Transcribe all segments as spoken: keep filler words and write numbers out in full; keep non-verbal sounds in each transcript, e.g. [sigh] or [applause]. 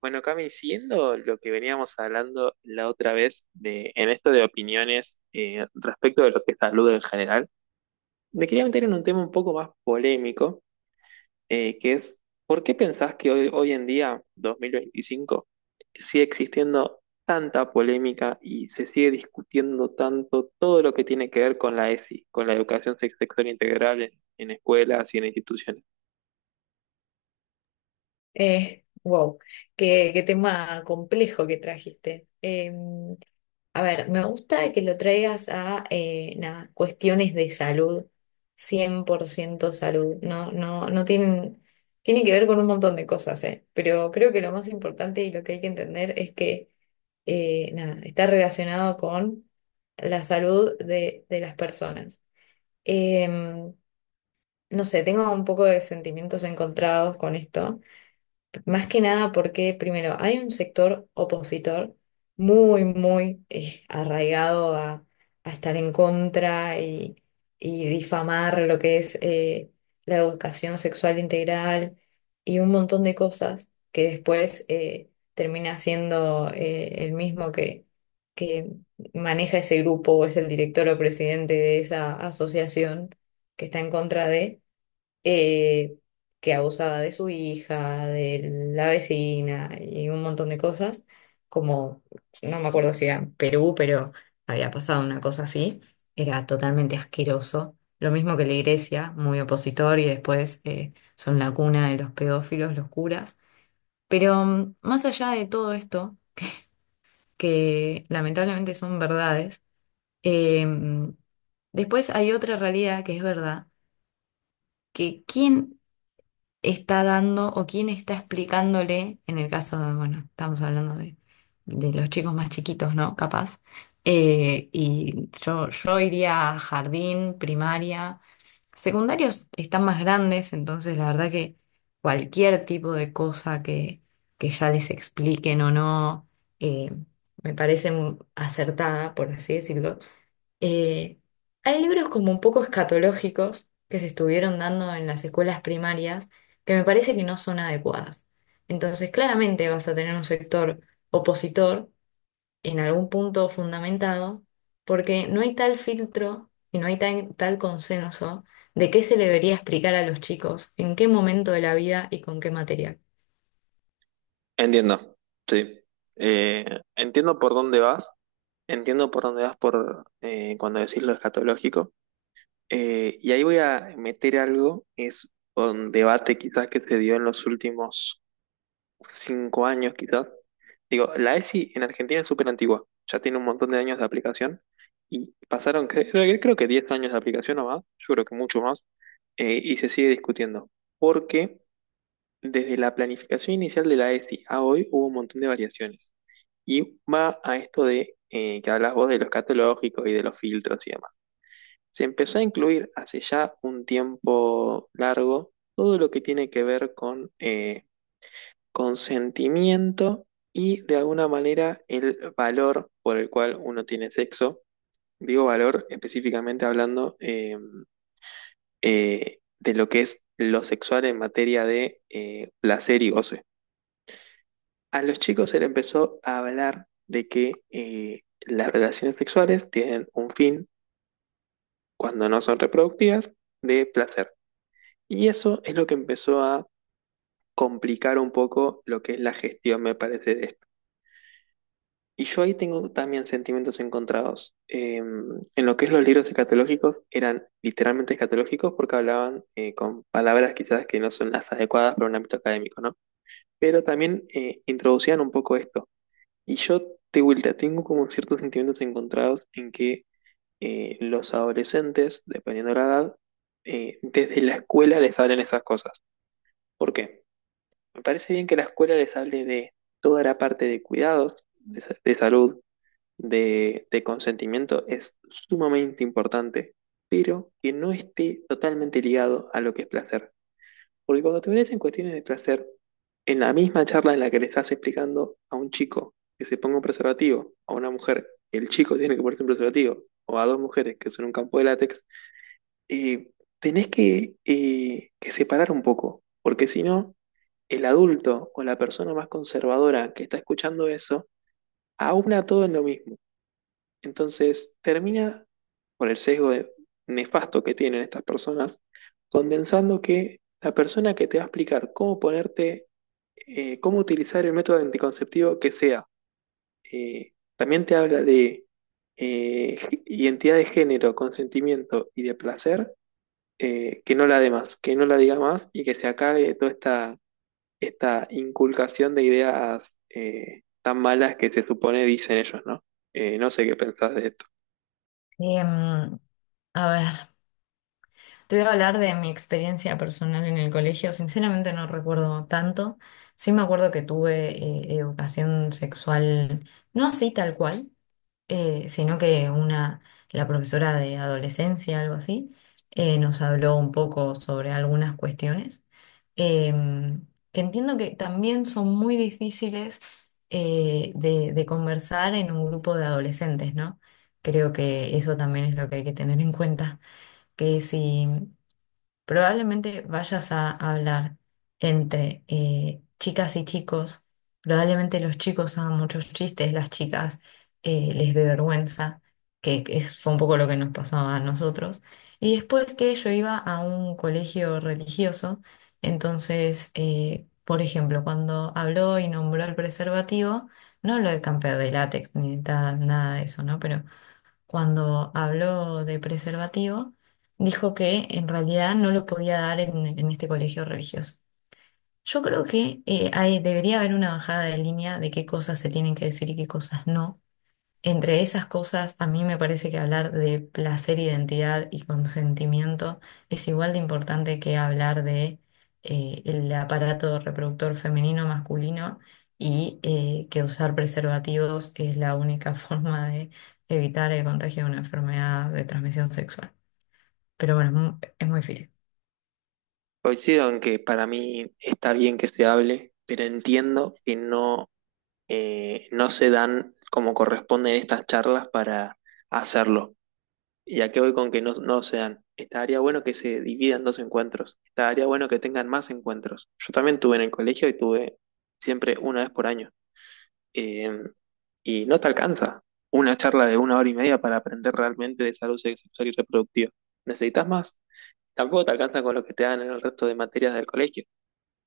Bueno, Cami, siguiendo lo que veníamos hablando la otra vez de, en esto de opiniones eh, respecto de lo que es salud en general, me quería meter en un tema un poco más polémico, eh, que es, ¿por qué pensás que hoy, hoy en día, dos mil veinticinco, sigue existiendo tanta polémica y se sigue discutiendo tanto todo lo que tiene que ver con la E S I, con la educación sex- sexual integral en en escuelas y en instituciones? Eh, wow, qué, qué tema complejo que trajiste. Eh, a ver, me gusta que lo traigas a eh, nada, cuestiones de salud, cien por ciento salud. No, no, no tienen, tiene que ver con un montón de cosas, eh, pero creo que lo más importante y lo que hay que entender es que eh, nada, está relacionado con la salud de, de las personas. Em, no sé, tengo un poco de sentimientos encontrados con esto más que nada porque, primero, hay un sector opositor muy, muy eh, arraigado a, a estar en contra y, y difamar lo que es eh, la educación sexual integral y un montón de cosas que después eh, termina siendo eh, el mismo que, que maneja ese grupo o es el director o presidente de esa asociación que está en contra de eh, que abusaba de su hija, de la vecina y un montón de cosas, como no me acuerdo si era en Perú, pero había pasado una cosa así, era totalmente asqueroso. Lo mismo que la iglesia, muy opositor y después eh, son la cuna de los pedófilos, los curas. Pero mm, más allá de todo esto, que lamentablemente son verdades, em, después hay otra realidad que es verdad, que ¿quién está dando o quién está explicándole, en el caso de, bueno, estamos hablando de, de los chicos más chiquitos, ¿no? Capaz. Eh, y yo, yo iría a jardín, primaria, secundarios están más grandes, entonces la verdad que cualquier tipo de cosa que, que ya les expliquen o no, eh, me parece mu- acertada, por así decirlo. Eh, hay libros como un poco escatológicos que se estuvieron dando en las escuelas primarias que me parece que no son adecuadas. Entonces, claramente vas a tener un sector opositor en algún punto fundamentado porque no hay tal filtro y no hay tan- tal consenso de qué se le debería explicar a los chicos, en qué momento de la vida y con qué material. Entiendo, sí. Eh, Entiendo por dónde vas, entiendo por dónde vas por eh, cuando decís lo escatológico. Eh, y ahí voy a meter algo, es un debate quizás que se dio en los últimos cinco años quizás. Digo, la E S I en Argentina es súper antigua, ya tiene un montón de años de aplicación y pasaron, cre- creo que, creo que diez años de aplicación o más, yo creo que mucho más, eh, y se sigue discutiendo, porque desde la planificación inicial de la E S I a hoy hubo un montón de variaciones. Y va a esto de eh, que hablas vos de los catálogos y de los filtros y demás. Se empezó a incluir hace ya un tiempo largo todo lo que tiene que ver con eh, consentimiento y de alguna manera el valor por el cual uno tiene sexo. Digo valor específicamente hablando eh, eh, de lo que es lo sexual en materia de eh, placer y goce. A los chicos se le empezó a hablar de que eh, las relaciones sexuales tienen un fin, cuando no son reproductivas, de placer. Y eso es lo que empezó a complicar un poco lo que es la gestión, me parece, de esto. Y yo ahí tengo también sentimientos encontrados. Eh, en lo que es los libros escatológicos, eran literalmente escatológicos porque hablaban eh, con palabras quizás que no son las adecuadas para un ámbito académico, ¿no? Pero también eh, introducían un poco esto. Y yo, de vuelta, tengo como ciertos sentimientos encontrados en que eh, los adolescentes, dependiendo de la edad, eh, desde la escuela les hablan esas cosas. ¿Por qué? Me parece bien que la escuela les hable de toda la parte de cuidados, de, sa- de salud, de, de consentimiento, es sumamente importante, pero que no esté totalmente ligado a lo que es placer. Porque cuando te metes en cuestiones de placer, en la misma charla en la que le estás explicando a un chico que se ponga un preservativo, a una mujer, el chico tiene que ponerse un preservativo, o a dos mujeres que son un campo de látex, eh, tenés que, eh, que separar un poco, porque si no, el adulto o la persona más conservadora que está escuchando eso, aúna todo en lo mismo. Entonces termina, por el sesgo de- nefasto que tienen estas personas, condensando que la persona que te va a explicar cómo ponerte eh, cómo utilizar el método anticonceptivo que sea. Eh, también te habla de eh, g- identidad de género, consentimiento y de placer, eh, que no la dé más, que no la diga más y que se acabe toda esta, esta inculcación de ideas eh, tan malas que se supone dicen ellos, ¿no? Eh, no sé qué pensás de esto. Em, a ver. Te voy a hablar de mi experiencia personal en el colegio. Sinceramente no recuerdo tanto. Sí me acuerdo que tuve eh, educación sexual, no así tal cual, eh, sino que una, la profesora de adolescencia, algo así, eh, nos habló un poco sobre algunas cuestiones, em, que entiendo que también son muy difíciles eh, de, de conversar en un grupo de adolescentes, ¿no? Creo que eso también es lo que hay que tener en cuenta que si probablemente vayas a hablar entre eh, chicas y chicos, probablemente los chicos hagan muchos chistes, las chicas eh, les dé vergüenza, que es, fue un poco lo que nos pasaba a nosotros. Y después que yo iba a un colegio religioso, entonces, eh, por ejemplo, cuando habló y nombró el preservativo, no habló de camper de látex ni de tal, nada de eso, ¿no? Pero cuando habló de preservativo, dijo que en realidad no lo podía dar en, en este colegio religioso. Yo creo que eh, hay- debería haber una bajada de línea de qué cosas se tienen que decir y qué cosas no, entre esas cosas, a mí me parece que hablar de placer, identidad y consentimiento es igual de importante que hablar de eh, el aparato reproductor femenino masculino y eh, que usar preservativos es la única [laughs] forma de evitar el contagio de una enfermedad de transmisión sexual. Pero bueno, es mu- es muy difícil. Coincido en que para mí está bien que se hable, pero entiendo que no, eh, no se dan como corresponden estas charlas para hacerlo. ¿Y a qué voy con que no, no sean? Estaría bueno que se dividan dos encuentros. Estaría bueno que tengan más encuentros. Yo también tuve en el colegio y tuve siempre una vez por año. Eh, y no te alcanza una charla de una hora y media para aprender realmente de salud sexual y reproductiva. Necesitas más. Tampoco te alcanza con lo que te dan en el resto de materias del colegio.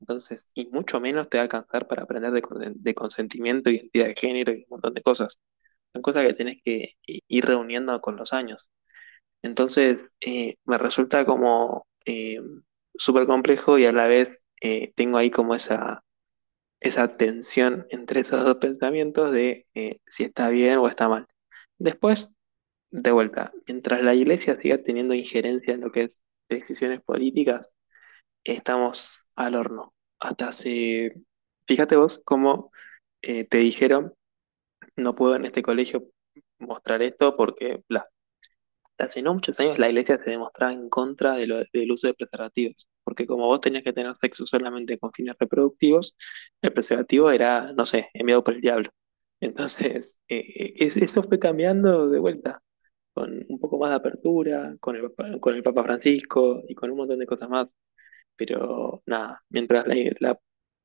Entonces, y mucho menos te va a alcanzar para aprender de, consen- de consentimiento, identidad de género y un montón de cosas. Son cosas que tenés que i- ir reuniendo con los años. Entonces, eh, me resulta como eh, súper complejo y a la vez eh, tengo ahí como esa, esa tensión entre esos dos pensamientos de eh, si está bien o está mal. Después, de vuelta, mientras la iglesia siga teniendo injerencia en lo que es decisiones políticas, estamos al horno. Hasta hace, fíjate vos cómo eh, te dijeron, no puedo en este colegio mostrar esto porque bla. Hace no muchos años la iglesia se demostraba en contra de lo- del uso de preservativos, porque como vos tenías que tener sexo solamente con fines reproductivos, el preservativo era, no sé, enviado por el diablo. Entonces, [laughs] eh, eh, es- eso fue cambiando de vuelta, con un poco más de apertura, con el, Papa- con el Papa Francisco y con un montón de cosas más. Pero nada, mientras la, la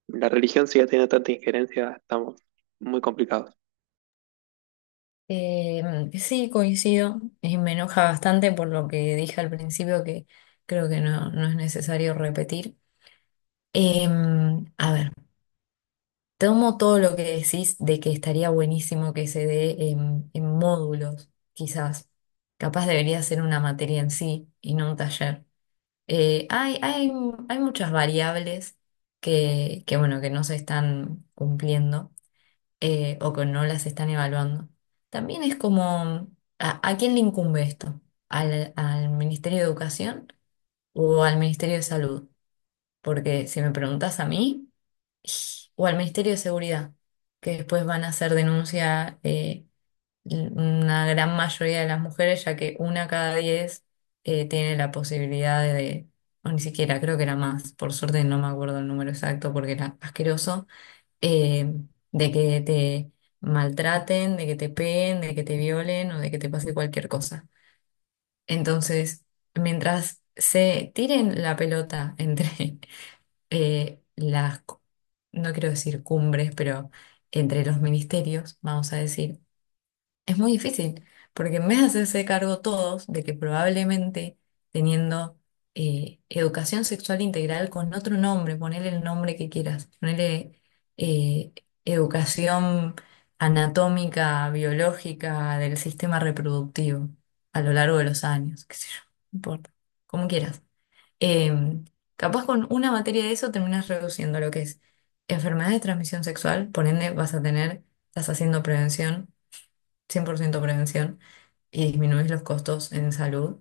la religión siga teniendo tanta injerencia, estamos muy complicados. Eh, sí, coincido y me enoja bastante por lo que dije al principio, que creo que no, no es necesario repetir. Em, a ver. Tomo todo lo que decís de que estaría buenísimo que se dé en, en módulos, quizás. Capaz debería ser una materia en sí y no un taller. Eh, hay, hay, hay muchas variables que, que, bueno, que no se están cumpliendo eh, o que no las están evaluando. También es como, ¿a, a quién le incumbe esto? ¿Al, al Ministerio de Educación o al Ministerio de Salud? Porque si me preguntas a mí o al Ministerio de Seguridad, que después van a hacer denuncia eh, una gran mayoría de las mujeres, ya que una cada diez eh, tiene la posibilidad de, o ni siquiera, creo que era más, por suerte no me acuerdo el número exacto porque era asqueroso, eh, de que te maltraten, de que te peguen, de que te violen o de que te pase cualquier cosa. Entonces, mientras se tiren la pelota [laughs] entre eh, las, cu- no quiero decir cumbres, pero entre los ministerios, vamos a decir, es muy difícil, porque en vez de hacerse cargo todos de que probablemente teniendo eh, educación sexual integral con otro nombre, ponele el nombre que quieras, ponele eh, educación anatómica, biológica del sistema reproductivo a lo largo de los años, qué sé yo, no importa, como quieras. Em, capaz con una materia de eso terminas reduciendo lo que es enfermedad de transmisión sexual, por ende vas a tener, estás haciendo prevención, cien por ciento prevención, y disminuís los costos en salud.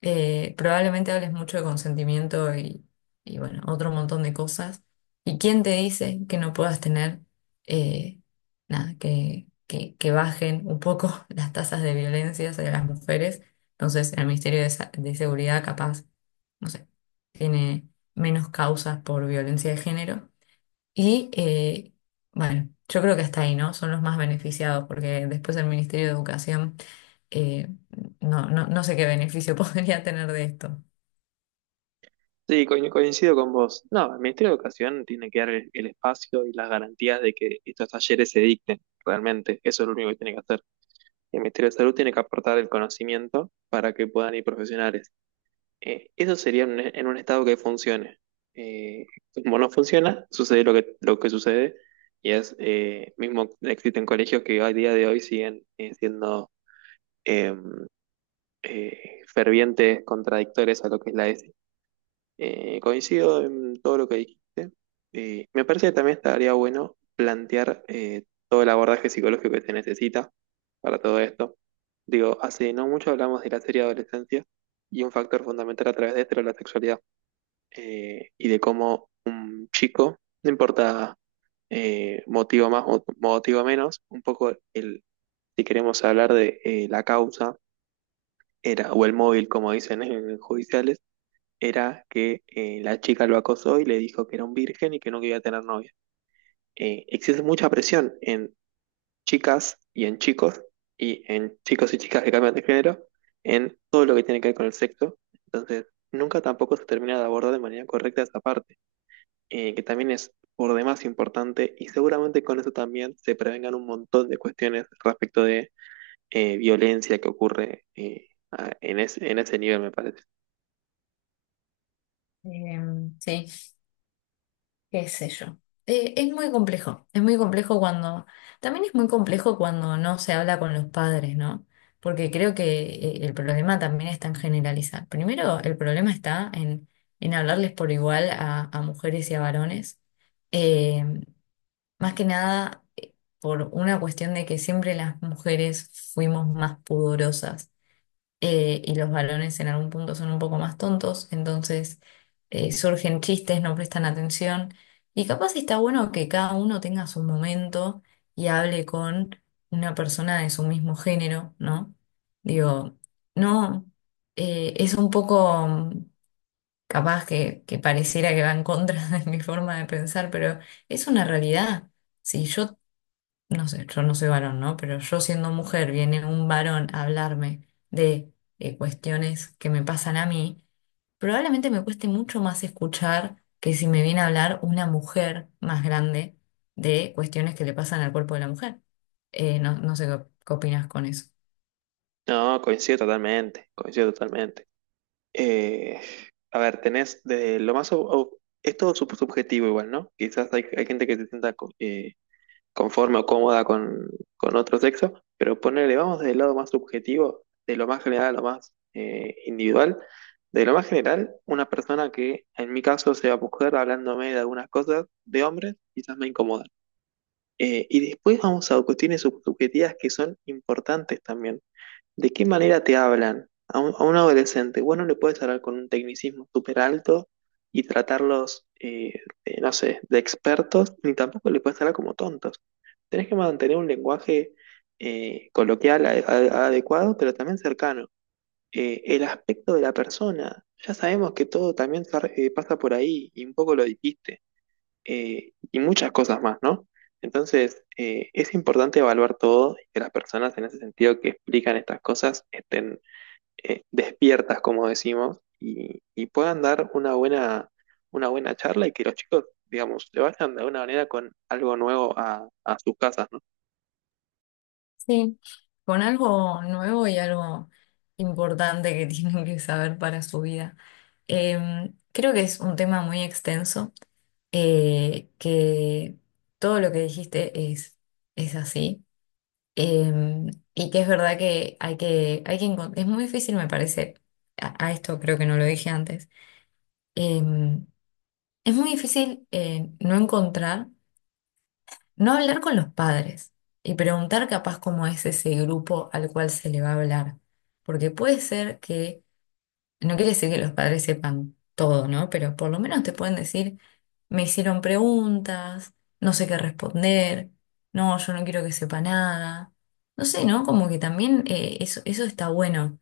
Eh, probablemente hables mucho de consentimiento y, y, bueno, otro montón de cosas. ¿Y quién te dice que no puedas tener, eh, nada, que, que, que bajen un poco [laughs] las tasas de violencia hacia las mujeres? Entonces, el Ministerio de, Sa- de Seguridad capaz no sé, tiene menos causas por violencia de género. Y eh, bueno, yo creo que hasta ahí, ¿no? Son los más beneficiados, porque después el Ministerio de Educación, eh, no, no, no sé qué beneficio [laughs] podría tener de esto. Sí, co- coincido con vos. No, el Ministerio de Educación tiene que dar el, el espacio y las garantías de que estos talleres se dicten, realmente. Eso es lo único que tiene que hacer. El Ministerio de Salud tiene que aportar el conocimiento para que puedan ir profesionales. Eh, eso sería en, un en un estado que funcione. Eh, Como no funciona, sucede lo que, lo que sucede, y es, eh, mismo existen colegios que a día de hoy siguen eh, siendo em, eh, fervientes contradictores a lo que es la eh, coincido en todo lo que dijiste. Eh, me parece que también estaría bueno plantear eh, todo el abordaje psicológico que se necesita para todo esto. Digo, hace no mucho hablamos de la serie adolescencia y un factor fundamental a través de esto era la sexualidad eh, y de cómo un chico, no importa eh, motivo más o motivo menos, un poco el, si queremos hablar de eh, la causa era, o el móvil, como dicen en judiciales era que eh, la chica lo acosó y le dijo que era un virgen y que no quería tener novia. Eh, existe mucha presión en chicas y en chicos, y en chicos y chicas que cambian de género, en todo lo que tiene que ver con el sexo. Entonces, nunca tampoco se termina de abordar de manera correcta esa parte, eh, que también es por demás importante, y seguramente con eso también se prevengan un montón de cuestiones respecto de eh, violencia que ocurre eh, a- en ese, en ese nivel, me parece. Em, sí. Qué sé yo. Eh, es muy complejo, es muy complejo cuando, también es muy complejo cuando no se habla con los padres, ¿no? Porque creo que eh, el problema también está en generalizar. Primero, el problema está en, en hablarles por igual a, a mujeres y a varones. Eh, más que nada eh, por una cuestión de que siempre las mujeres fuimos más pudorosas eh, y los varones en algún punto son un poco más tontos, entonces eh, surgen chistes, no prestan atención, y capaz está bueno que cada uno tenga su momento y hable con una persona de su mismo género, ¿no? Digo, no, eh, es un poco mm, capaz que, que pareciera que va en contra [laughs] de mi forma de pensar, pero es una realidad. Si yo no sé, yo no soy varón, ¿no? Pero yo siendo mujer, viene un varón a hablarme de eh, cuestiones que me pasan a mí, probablemente me cueste mucho más escuchar que si me viene a hablar una mujer más grande de cuestiones que le pasan al cuerpo de la mujer. Eh, no, no sé qué, qué opinas con eso. No, coincido totalmente, coincido totalmente. Eh, a ver, tenés de lo más... ob- ob- es todo sub- subjetivo igual, ¿no? Quizás hay, hay gente que se sienta co- eh, conforme o cómoda con, con otro sexo, pero ponele, vamos del lado más subjetivo, de lo más general a lo más eh, individual. De lo más general, una persona que en mi caso sea mujer hablándome de algunas cosas de hombres, quizás me incomoda. Eh, y después vamos a cuestiones sub- subjetivas que son importantes también. ¿De qué manera te hablan a un, a un adolescente? Vos no le puedes hablar con un tecnicismo súper alto y tratarlos, eh, eh, no sé, de expertos, ni tampoco le puedes hablar como tontos. Tenés que mantener un lenguaje eh, coloquial a- a- adecuado, pero también cercano. Eh, el aspecto de la persona, ya sabemos que todo también se re- eh, pasa por ahí y un poco lo dijiste eh, y muchas cosas más, ¿no? Entonces, eh, es importante evaluar todo y que las personas en ese sentido que explican estas cosas estén eh, despiertas, como decimos, y, y puedan dar una buena, una buena charla y que los chicos, digamos, se vayan de alguna manera con algo nuevo a, a sus casas, ¿no? Sí, con algo nuevo y algo importante que [laughs] tienen que saber para su vida. Em, creo que es un tema muy extenso. eh, que todo lo que dijiste es, es así. em, y que es verdad que hay que, hay que encon- es muy difícil, me parece, a, a esto creo que no lo dije antes, em, es muy difícil eh, no encontrar, no hablar con los padres y preguntar capaz cómo es ese grupo al cual se le va a hablar. Porque puede ser que no quiere decir que los padres sepan todo, ¿no? Pero por lo menos te pueden decir, me hicieron preguntas, no sé qué responder, no, yo no quiero que sepa nada. No sé, ¿no? Como que también eh, eso, eso está bueno,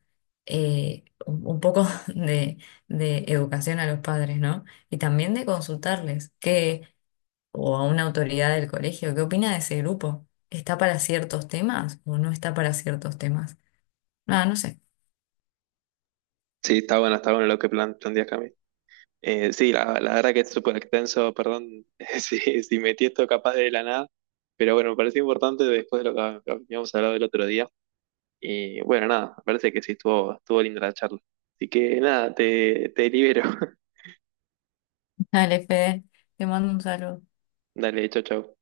eh, un un poco [laughs] de, de educación a los padres, ¿no? Y también de consultarles, que, o a una autoridad del colegio, ¿qué opina de ese grupo? ¿Está para ciertos temas o no está para ciertos temas? Nada, no sé. Sí, está bueno, está bueno lo que plan, planteas, Cami. Eh, sí, la, la verdad que es súper extenso, perdón [laughs] si, si metí esto capaz de la nada, pero bueno, me pareció importante después de lo que habíamos hablado el otro día. Y bueno, nada, me parece que sí estuvo, estuvo linda la charla. Así que nada, te, te libero. [laughs] [laughs] Dale, Fede, te mando un saludo. Dale, chau, chau.